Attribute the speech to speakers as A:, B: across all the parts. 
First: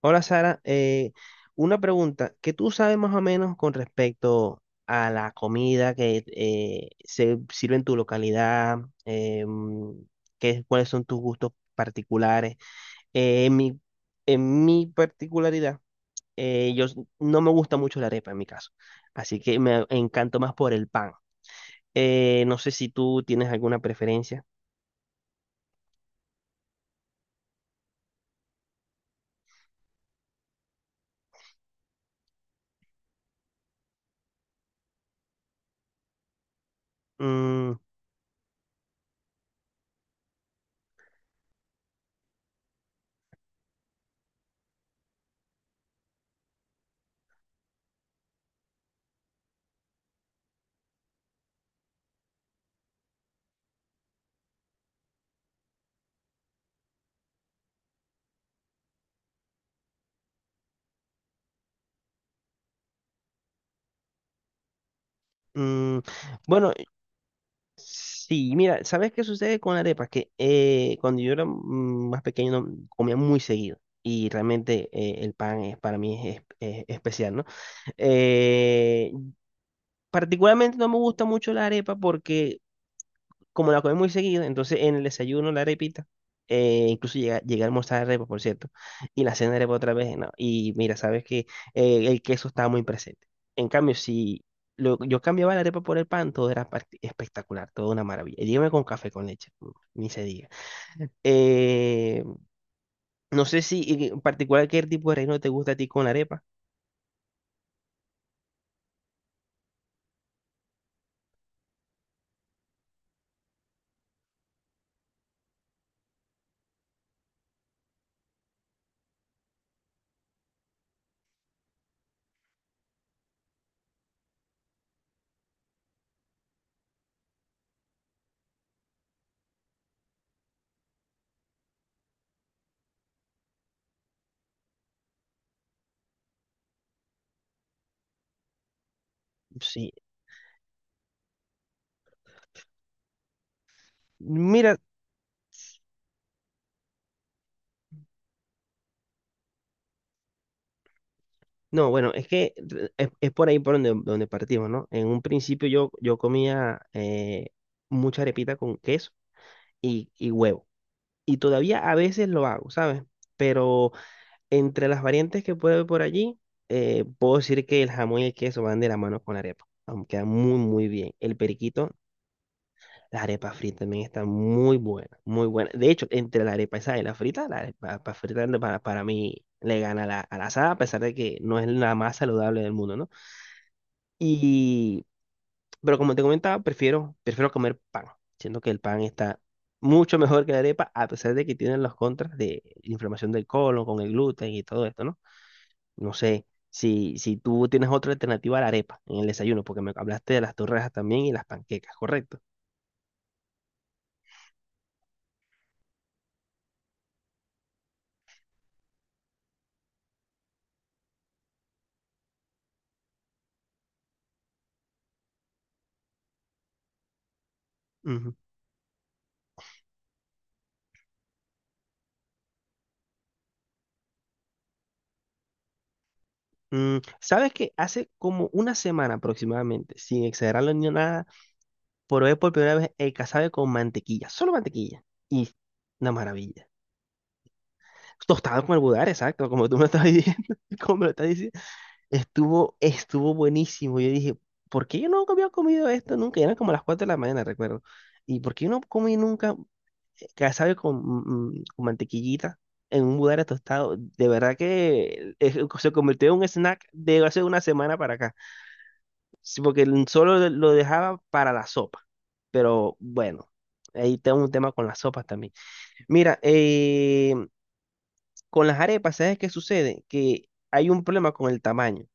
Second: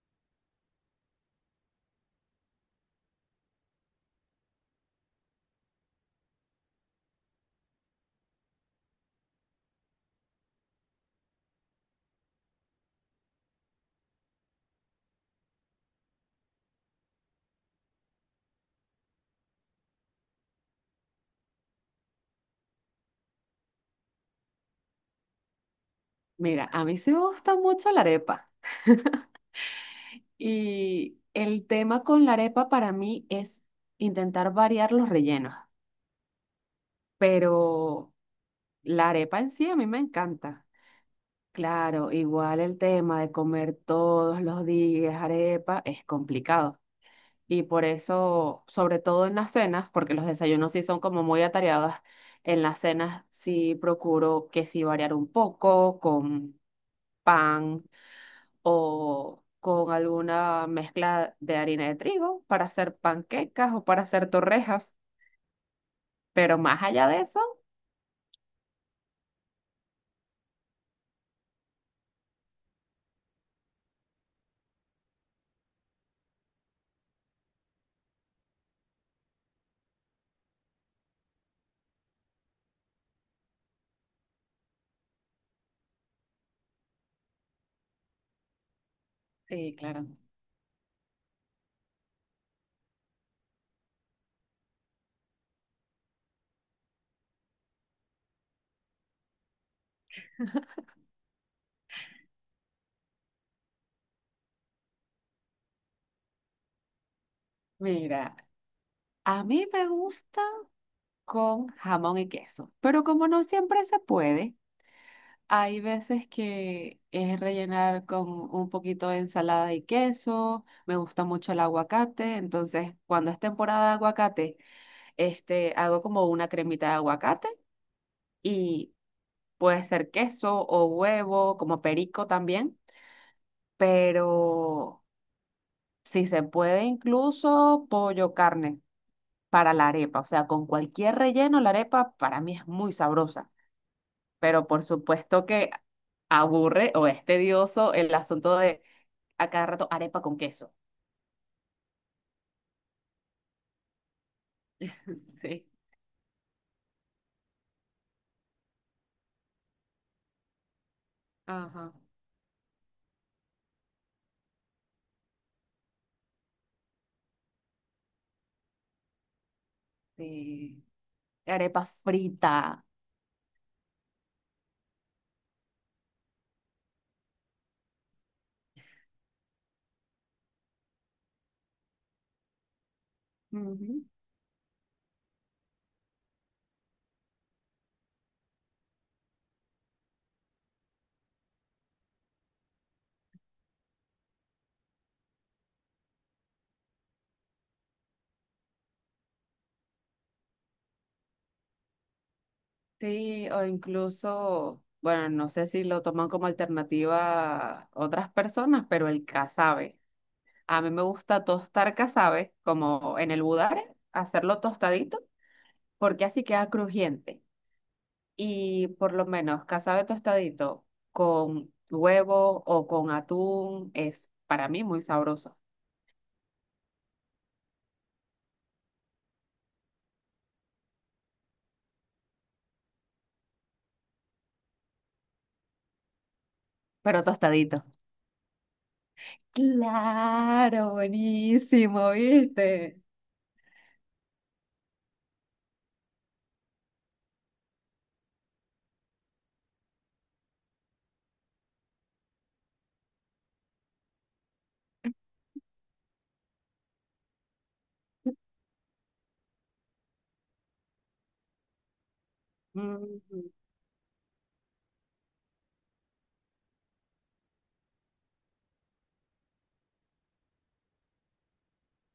A: Hola Sara, una pregunta, ¿qué tú sabes más o menos con respecto a la comida que se sirve en tu localidad? Eh, mm, ¿ cuáles son tus gustos particulares? Eh, en mi, en mi particularidad, no me gusta mucho la arepa en mi caso, así que me encanto más por el pan. No sé si tú tienes alguna preferencia.
B: Mira, a mí sí me gusta mucho la arepa y el tema con la arepa para mí es intentar variar los rellenos,
A: Mm,
B: pero la arepa en sí a mí me encanta. Claro, igual el tema de comer todos los días arepa es complicado y por eso, sobre todo en las cenas, porque los desayunos sí son como muy atareados, en las cenas sí procuro que sí variar un poco con pan o con alguna mezcla de harina de trigo para hacer panquecas o para hacer torrejas.
A: mm,
B: Pero
A: bueno,
B: más allá de eso,
A: sí, mira, ¿sabes qué sucede con la arepa? Que cuando yo era más pequeño no, comía muy seguido y realmente el pan es, para mí es especial, ¿no? Eh, particularmente no me gusta mucho la arepa porque como la comí muy seguido, entonces en el desayuno la arepita, incluso llegué a almorzar arepa, por cierto, y la cena arepa
B: sí,
A: otra
B: claro.
A: vez, no, y mira, sabes que el queso estaba muy presente. En cambio, si yo cambiaba la arepa por el pan, todo era espectacular, todo una maravilla. Y dígame con café con leche, ni se diga. Eh, no sé si en particular qué tipo de relleno te gusta a ti con la arepa.
B: Mira, a mí me gusta con jamón y queso, pero como no siempre se puede, hay veces que es rellenar con un poquito de ensalada y queso. Me gusta mucho el aguacate, entonces cuando es temporada de aguacate, este, hago como una cremita de aguacate y puede ser queso o huevo, como perico también, pero si se puede incluso pollo carne para la
A: Sí.
B: arepa, o sea, con cualquier relleno la arepa para mí es muy sabrosa, pero
A: Mira,
B: por supuesto que aburre o es tedioso el asunto de a cada rato arepa con queso.
A: no, bueno, es que es por ahí por donde, donde partimos, ¿no? En un
B: Sí.
A: principio yo comía mucha arepita con queso y huevo. Y todavía
B: Ajá.
A: a veces lo hago, ¿sabes? Pero entre las variantes que puedo ver por allí, puedo decir que el jamón y el queso van de la mano con la arepa. Aunque queda muy,
B: Sí.
A: muy bien. El
B: Arepa
A: periquito,
B: frita.
A: la arepa frita también está muy buena, muy buena. De hecho, entre la arepa esa y la frita, la arepa frita para mí le gana a a la asada, a pesar de que no es la más saludable del mundo, ¿no? Y, pero como te comentaba, prefiero comer pan. Siento que el pan está mucho mejor que la arepa, a pesar de que tienen los contras de inflamación del colon con el gluten y todo esto, ¿no? No sé si tú tienes otra alternativa a la arepa en el desayuno, porque me hablaste de las torrejas también y las panquecas, ¿correcto?
B: Sí, o incluso, bueno, no sé si lo toman como alternativa otras personas, pero el casabe. A mí me gusta tostar casabe, como en el budare, hacerlo tostadito, porque así queda crujiente.
A: Ujú.
B: Y por lo menos casabe tostadito con huevo o con atún es para mí muy sabroso,
A: Mm, ¿sabes que hace como una semana aproximadamente, sin exagerarlo ni nada, probé por primera vez el casabe con mantequilla, solo mantequilla? Y una maravilla.
B: pero tostadito.
A: Tostado con el budar, exacto, como tú me estás diciendo,
B: Claro,
A: como me lo estás diciendo,
B: buenísimo,
A: estuvo,
B: ¿viste?
A: estuvo buenísimo. Yo dije, ¿por qué yo no había comido esto nunca? Y eran como las 4 de la mañana, recuerdo. ¿Y por qué yo no comí nunca casabe con, con mantequillita en un budare tostado? De verdad que se convirtió en un snack de hace una semana para acá. Sí, porque solo lo dejaba para la sopa. Pero bueno,
B: Mm.
A: ahí tengo un tema con las sopas también. Mira, con las arepas, ¿sabes qué sucede? Que hay un problema con el tamaño.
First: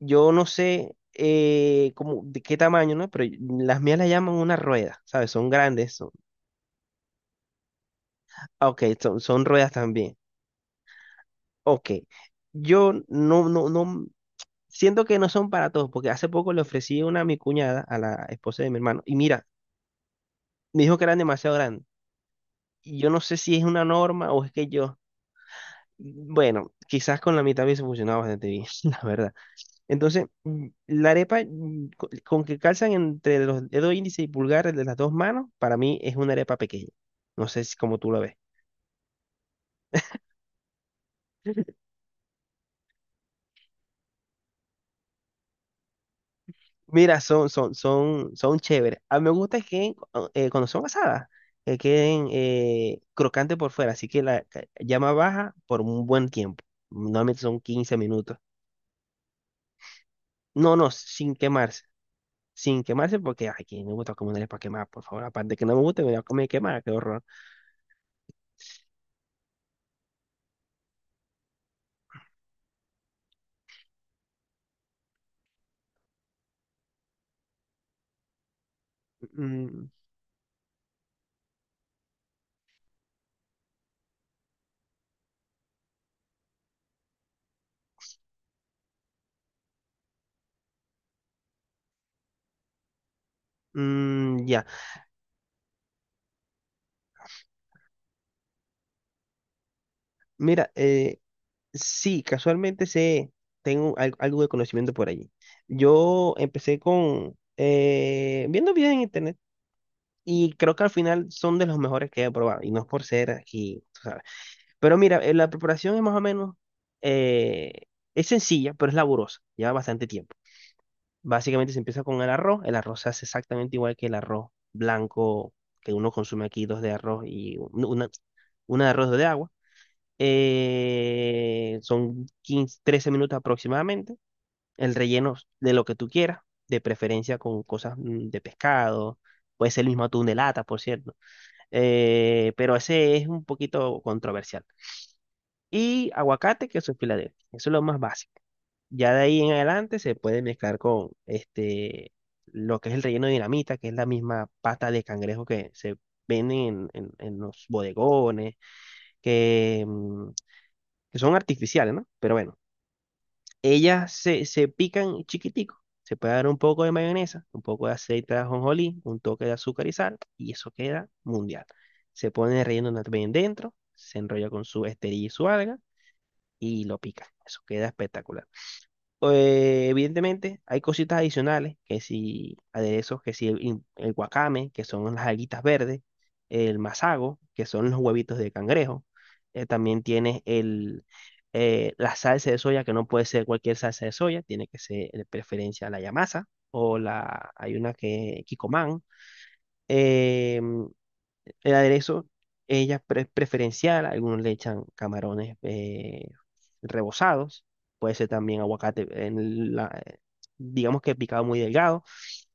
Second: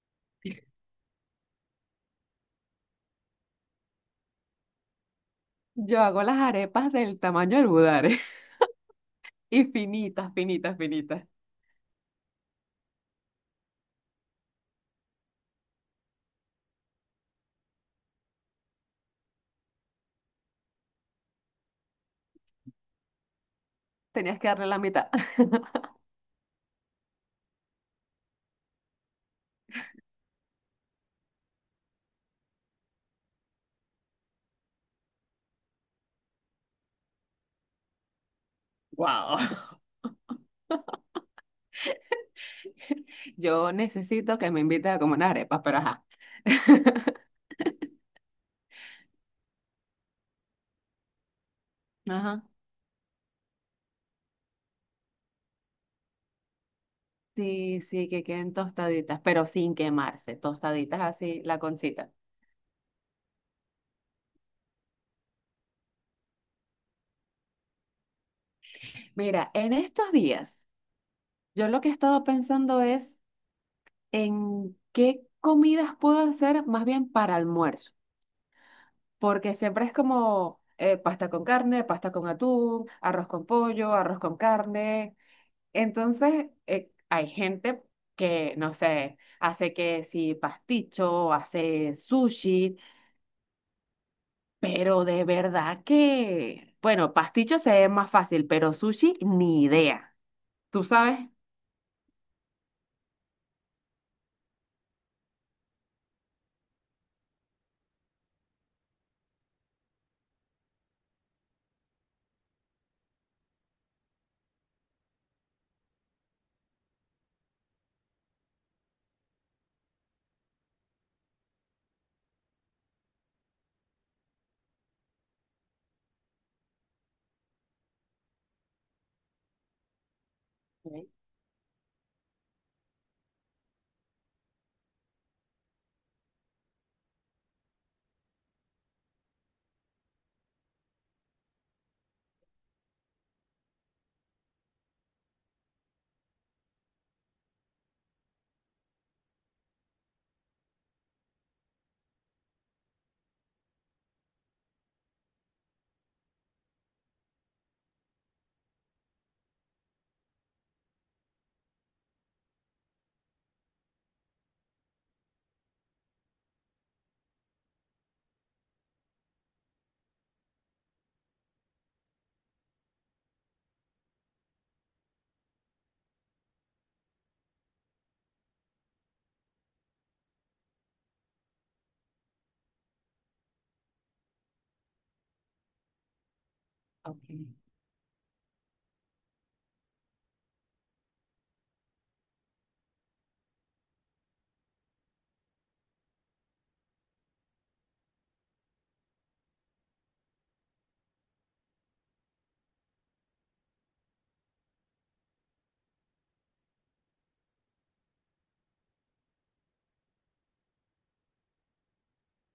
A: Yo no sé cómo, de qué tamaño, ¿no? Pero las mías las llaman una rueda, ¿sabes? Son grandes.
B: Yo
A: Son,
B: hago las arepas del tamaño del budare.
A: ah, ok, son, son
B: Y
A: ruedas también.
B: finitas, finitas, finitas.
A: Ok. Yo no siento que no son para todos, porque hace poco le ofrecí una a mi cuñada, a la esposa de mi hermano, y mira, me dijo que eran demasiado grandes. Y yo no sé si es una norma
B: Tenías
A: o
B: que
A: es
B: darle
A: que
B: la
A: yo,
B: mitad.
A: bueno, quizás con la mitad hubiese funcionado bastante bien, la verdad. Entonces, la arepa con que calzan entre los dedos índice y pulgar de las dos manos, para mí es una arepa pequeña. No sé si como tú lo ves.
B: Wow. Yo necesito que me invites a comer unas arepas, pero ajá.
A: Mira, son chéveres. A mí me gusta que cuando son asadas, que queden
B: Ajá.
A: crocantes por fuera, así que la llama baja por un buen tiempo. Normalmente son
B: Sí,
A: 15
B: sí, que
A: minutos.
B: queden tostaditas, pero sin quemarse,
A: No, no,
B: tostaditas
A: sin
B: así, la
A: quemarse.
B: concita.
A: Sin quemarse porque ay, que no me gusta comer una arepa quemada, por favor. Aparte que no me gusta, me voy a comer quemada, qué horror.
B: Mira, en estos días, yo lo que he estado pensando es en qué comidas puedo hacer más bien para almuerzo, porque siempre
A: Mm,
B: es como pasta con carne, pasta con atún, arroz con pollo, arroz con carne. Entonces, hay gente que, no sé, hace que si pasticho, hace sushi,
A: ya.
B: pero de verdad que, bueno, pasticho se ve más fácil, pero sushi ni idea.
A: Mira,
B: ¿Tú sabes?
A: sí, casualmente sé, tengo algo de conocimiento por allí. Yo empecé con viendo videos en internet y creo que al final son de los mejores que he probado y no es por ser aquí, tú sabes. Pero mira, la preparación es más o menos, eh, es sencilla, pero es laburosa, lleva bastante tiempo. Básicamente se empieza con el arroz se hace exactamente igual que el arroz blanco que uno consume aquí, dos de arroz y una de arroz de agua,
B: Ok,
A: son 15, 13 minutos aproximadamente. El relleno de lo que tú quieras, de preferencia con cosas de pescado. Puede ser el mismo atún de lata, por cierto. Pero ese es un poquito controversial. Y aguacate, queso en Filadelfia. Eso es lo más básico. Ya de ahí en adelante se puede mezclar con este, lo que es el relleno de dinamita, que es la misma pata de cangrejo que se venden en los bodegones, que, mm, que son artificiales, ¿no? Pero bueno. Ellas se pican chiquitico. Se puede dar un poco de mayonesa, un poco de aceite de ajonjolí, un toque de azúcar y sal, y eso queda mundial. Se pone el relleno también dentro, se enrolla con su esterilla y su alga, y lo pican. Eso queda espectacular. Evidentemente, hay cositas adicionales, que si aderezos, que si el guacame, que son las alguitas verdes, el
B: ok.
A: masago, que son los huevitos de cangrejo. También tienes la salsa de soya, que no puede ser cualquier salsa de soya, tiene que ser de preferencia la yamasa o la, hay una que es Kikkoman. El aderezo, preferencial, algunos le echan camarones rebozados, puede ser también aguacate, en digamos que picado muy delgado,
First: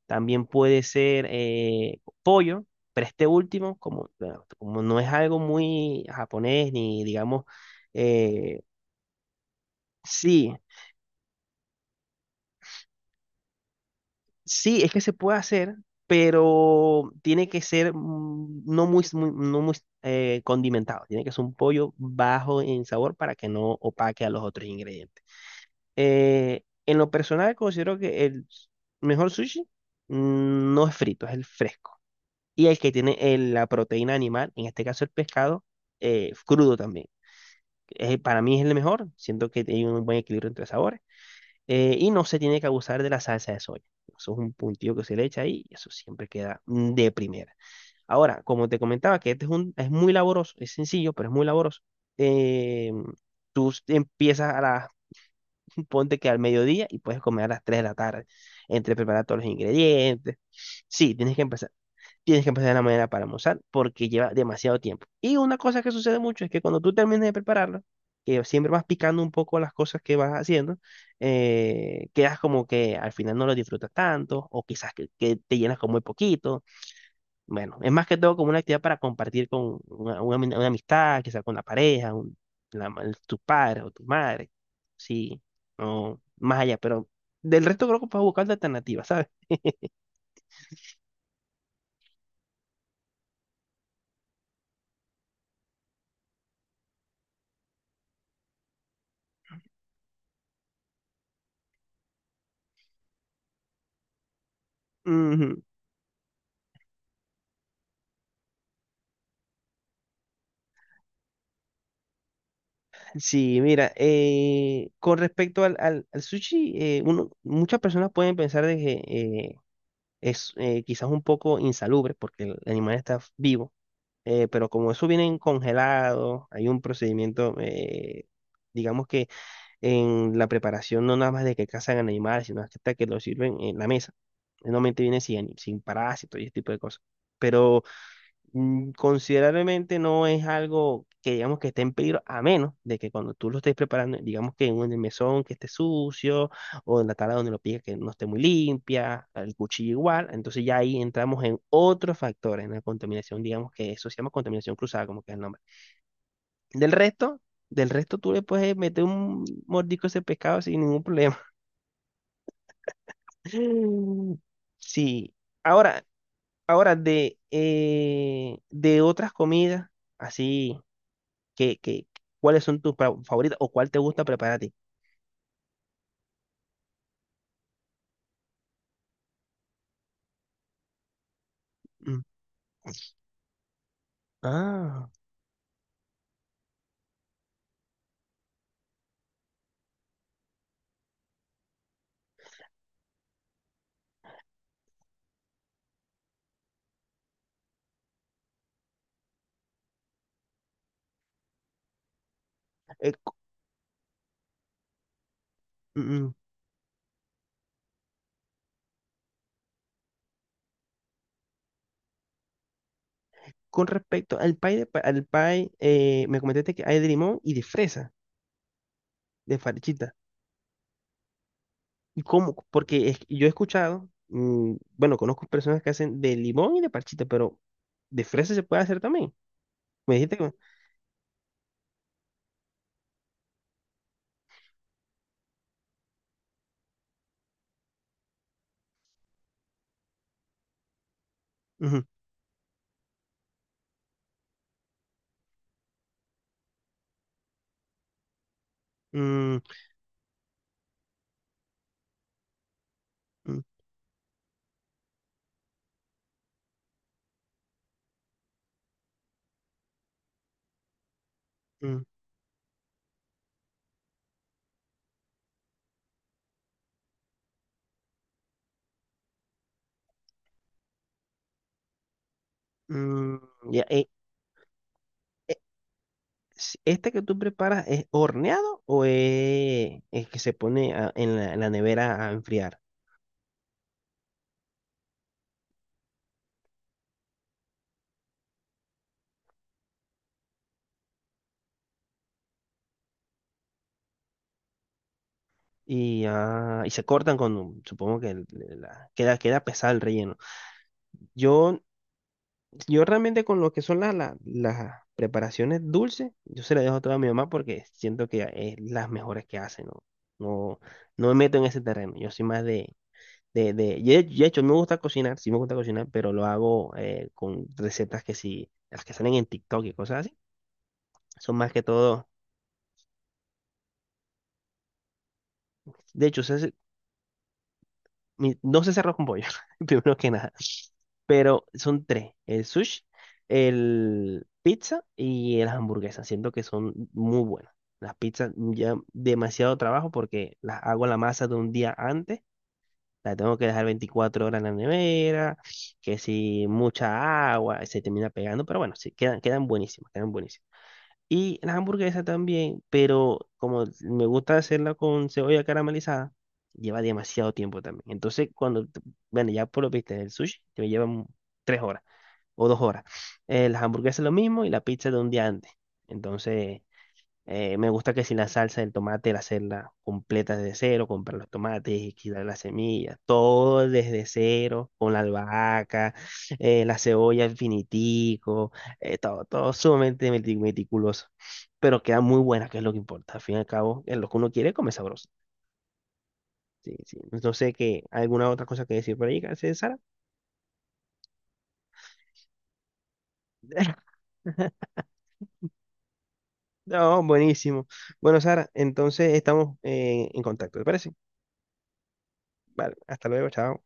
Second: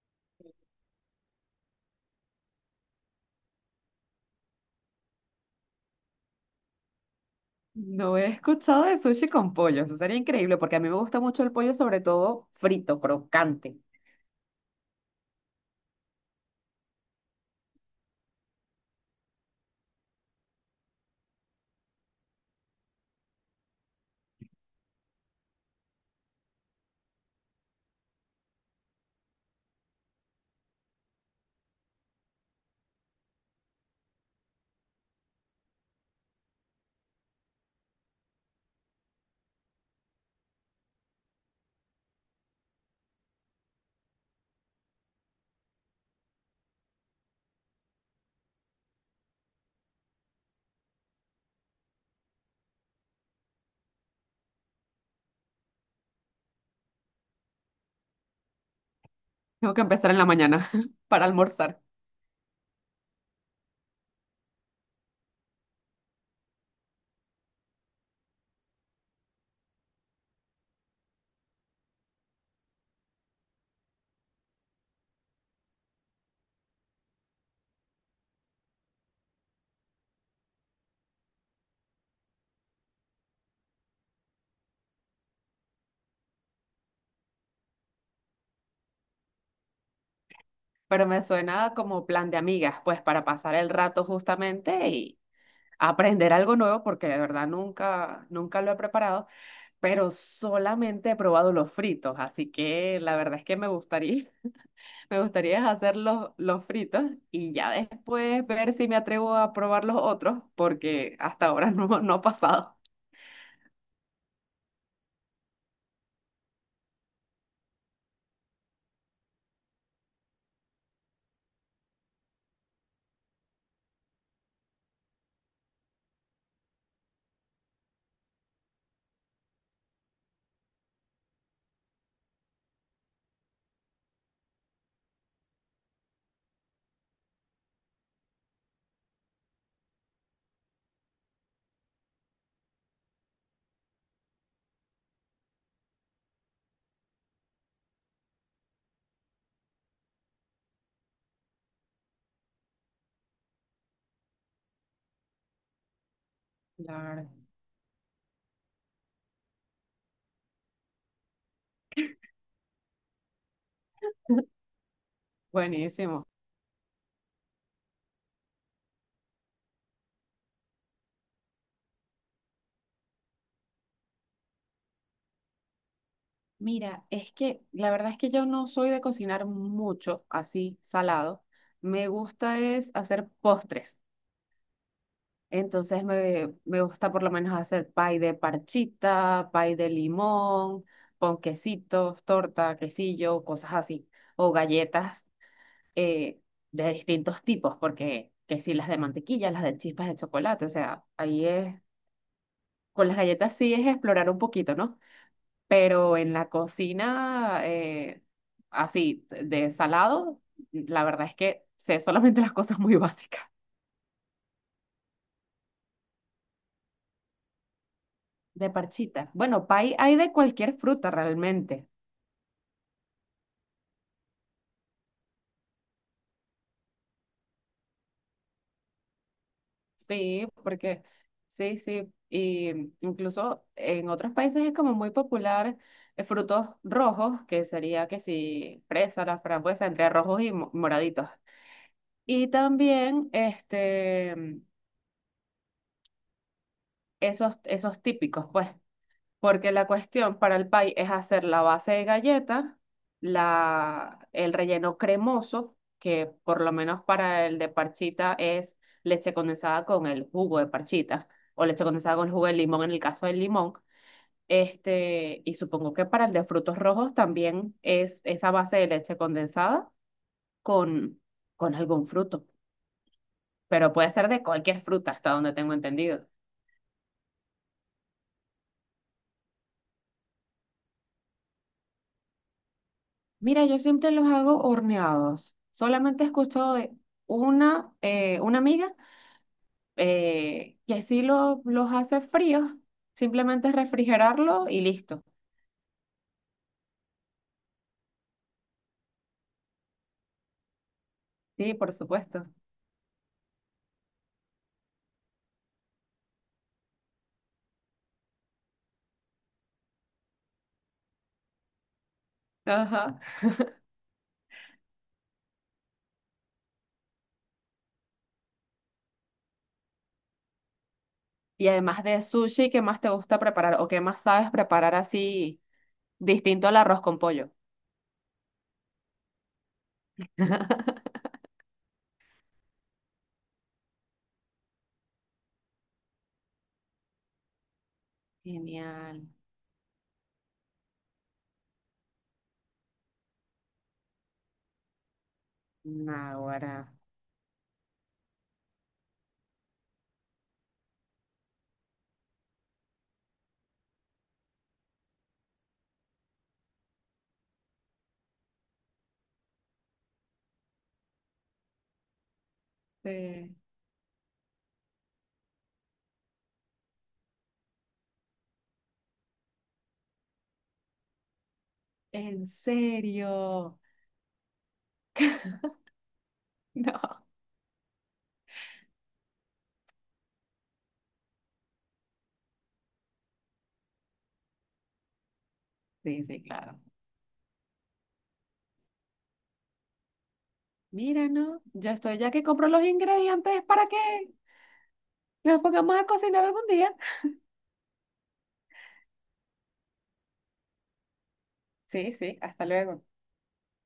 A: también puede ser pollo, pero este último, como, bueno, como no es algo muy japonés, ni digamos,
B: No he
A: eh,
B: escuchado de sushi con pollo, eso sería
A: sí,
B: increíble porque a mí me gusta mucho el pollo, sobre todo frito, crocante.
A: sí, es que se puede hacer, pero tiene que ser no muy condimentado. Tiene que ser un pollo bajo en sabor para que no opaque a los otros ingredientes. En lo personal, considero que mejor sushi no es frito, es el fresco. Y el que tiene la proteína animal, en este caso el pescado, crudo también. Para mí es el mejor. Siento que hay un buen equilibrio entre sabores. Y no se tiene que abusar de la salsa de soya. Eso es un puntillo que se le echa ahí y eso siempre queda de primera. Ahora, como te comentaba, que este es muy laboroso, es sencillo, pero es muy laboroso. eh, tú empiezas a ponte que al mediodía y puedes comer a las 3 de la tarde, entre preparar todos los
B: Tengo que empezar en la
A: ingredientes.
B: mañana
A: Sí,
B: para
A: tienes que empezar,
B: almorzar,
A: tienes que empezar de la mañana para almorzar porque lleva demasiado tiempo. Y una cosa que sucede mucho es que cuando tú termines de prepararlo, que siempre vas picando un poco las cosas que vas haciendo, quedas como que al final no lo disfrutas tanto o quizás que te llenas con muy poquito. Bueno, es más que todo como una actividad para compartir con una amistad, quizás con la pareja, tus padres o tu madre, sí, o más allá, pero del resto creo que puedes buscar alternativas, ¿sabes?
B: pero me suena como plan de amigas, pues para pasar el rato justamente aprender algo nuevo porque de verdad nunca, nunca lo he preparado, pero solamente he probado los fritos, así que la verdad es que me gustaría, me
A: Ujú.
B: gustaría hacer los fritos y ya después ver si me atrevo a probar los otros porque hasta ahora no, no ha pasado.
A: Sí, mira, con respecto al sushi, uno, muchas personas pueden pensar de que es quizás un poco insalubre porque el animal está vivo, pero como eso viene congelado, hay un procedimiento, digamos que en la preparación no nada más de que cazan al animal, sino hasta que lo sirven en la mesa. Normalmente viene sin parásitos y ese tipo de cosas. Pero considerablemente no es algo que digamos que esté en peligro, a menos de que cuando tú lo estés preparando, digamos que en un mesón que esté sucio, o en la tabla donde lo piques que no esté muy limpia, el cuchillo igual, entonces ya ahí entramos en otros factores, en la contaminación, digamos que eso se llama contaminación cruzada, como que es el nombre. Del
B: Claro.
A: resto, del resto tú le puedes meter un mordisco a ese pescado sin ningún problema. Sí. Ahora,
B: Buenísimo.
A: de otras comidas, así. ¿Qué, qué, ¿cuáles son tus favoritas o cuál te gusta preparar a ti?
B: Mira, es que la verdad es que yo no soy de cocinar mucho así salado. Me
A: Mm,
B: gusta es hacer postres.
A: ah,
B: Entonces me gusta por lo menos hacer pay de parchita, pay de limón, con quesitos, torta, quesillo, cosas así. O galletas eh, de distintos tipos, porque que si las de mantequilla, las de chispas de chocolate, o sea, ahí es, con
A: eh,
B: las
A: co-
B: galletas sí es explorar un poquito, ¿no?
A: mm,
B: Pero
A: mm,
B: en la cocina, así, de salado, la verdad es que sé solamente las cosas muy básicas.
A: con respecto al pie, al pie, me comentaste que hay de limón y de fresa,
B: De parchita.
A: de
B: Bueno, pay
A: farchita.
B: hay de cualquier fruta realmente.
A: ¿Y cómo? Porque yo he escuchado, mm, bueno, conozco personas que hacen de limón y de parchita, pero de fresa se puede hacer también. Me dijiste
B: Sí,
A: que...
B: porque sí, sí, y incluso en otros países es como muy popular frutos rojos, que sería que si fresa, la frambuesa, entre rojos y moraditos.
A: Ujú,
B: Y también este, esos, esos típicos, pues.
A: mm,
B: Porque la cuestión para el pie es hacer la base de galleta,
A: mm,
B: la, el relleno cremoso, que por lo menos para el de parchita es leche condensada con el jugo de parchita, o leche
A: mm,
B: condensada con el jugo de limón en el caso del limón. Este, y supongo que para el de frutos rojos también es esa base de leche condensada con, con algún fruto,
A: mm, ya,
B: pero puede ser de cualquier fruta, hasta donde
A: eh,
B: tengo entendido.
A: ¿este que tú preparas es horneado o es que se pone en en la nevera a enfriar?
B: Mira, yo siempre los hago horneados. Solamente he escuchado de una amiga que los hace fríos, simplemente es refrigerarlo y listo.
A: Y, ah, y se cortan con, supongo que queda, queda pesado el relleno.
B: Sí,
A: Yo,
B: por supuesto.
A: yo realmente con lo que son las preparaciones dulces, yo se las dejo todas a mi mamá porque siento que es las mejores que hace, ¿no? No, no me meto en ese terreno. Yo soy más
B: Ajá.
A: de hecho me gusta cocinar, sí me gusta cocinar, pero lo hago con recetas que sí, las que salen en TikTok y cosas así. Son
B: Y
A: más que
B: además de
A: todo.
B: sushi, ¿qué más te gusta preparar o qué más sabes preparar así
A: De hecho,
B: distinto
A: ¿sabes,
B: al arroz con pollo?
A: no se cerró con pollo, primero que nada? Pero son tres, el sushi, el pizza y las hamburguesas. Siento que son muy buenas. Las pizzas ya
B: Genial.
A: demasiado trabajo porque las hago la masa de un día antes. La tengo que dejar 24 horas en la nevera, que si
B: Naguará.
A: mucha agua, se termina pegando, pero bueno, sí, quedan, quedan buenísimas, quedan buenísimas. Y la hamburguesa también, pero como me gusta hacerla con cebolla caramelizada, lleva demasiado tiempo también. Entonces, bueno, ya por lo viste, el sushi te me lleva 3 horas o 2 horas.
B: Sí.
A: Las hamburguesas lo mismo y la pizza de un día antes. Entonces, me gusta que si la salsa del tomate, la hacerla completa desde cero, comprar los tomates, quitar
B: ¿En
A: las semillas,
B: serio?
A: todo desde cero, con la albahaca, la
B: No.
A: cebolla infinitico, todo, todo sumamente meticuloso. Pero queda muy buena, que es lo que importa. Al fin y al cabo, es lo que uno quiere, come sabroso.
B: Sí, sí, claro.
A: Sí, sí. No sé qué, alguna otra cosa que decir por ahí, ¿sí, Sara?
B: Mira, ¿no? Yo estoy ya que compro los ingredientes para que nos pongamos a cocinar algún día.
A: No, buenísimo. Bueno, Sara, entonces estamos en contacto, ¿te parece?
B: Sí, sí, hasta
A: Vale,
B: luego.
A: hasta luego, chao.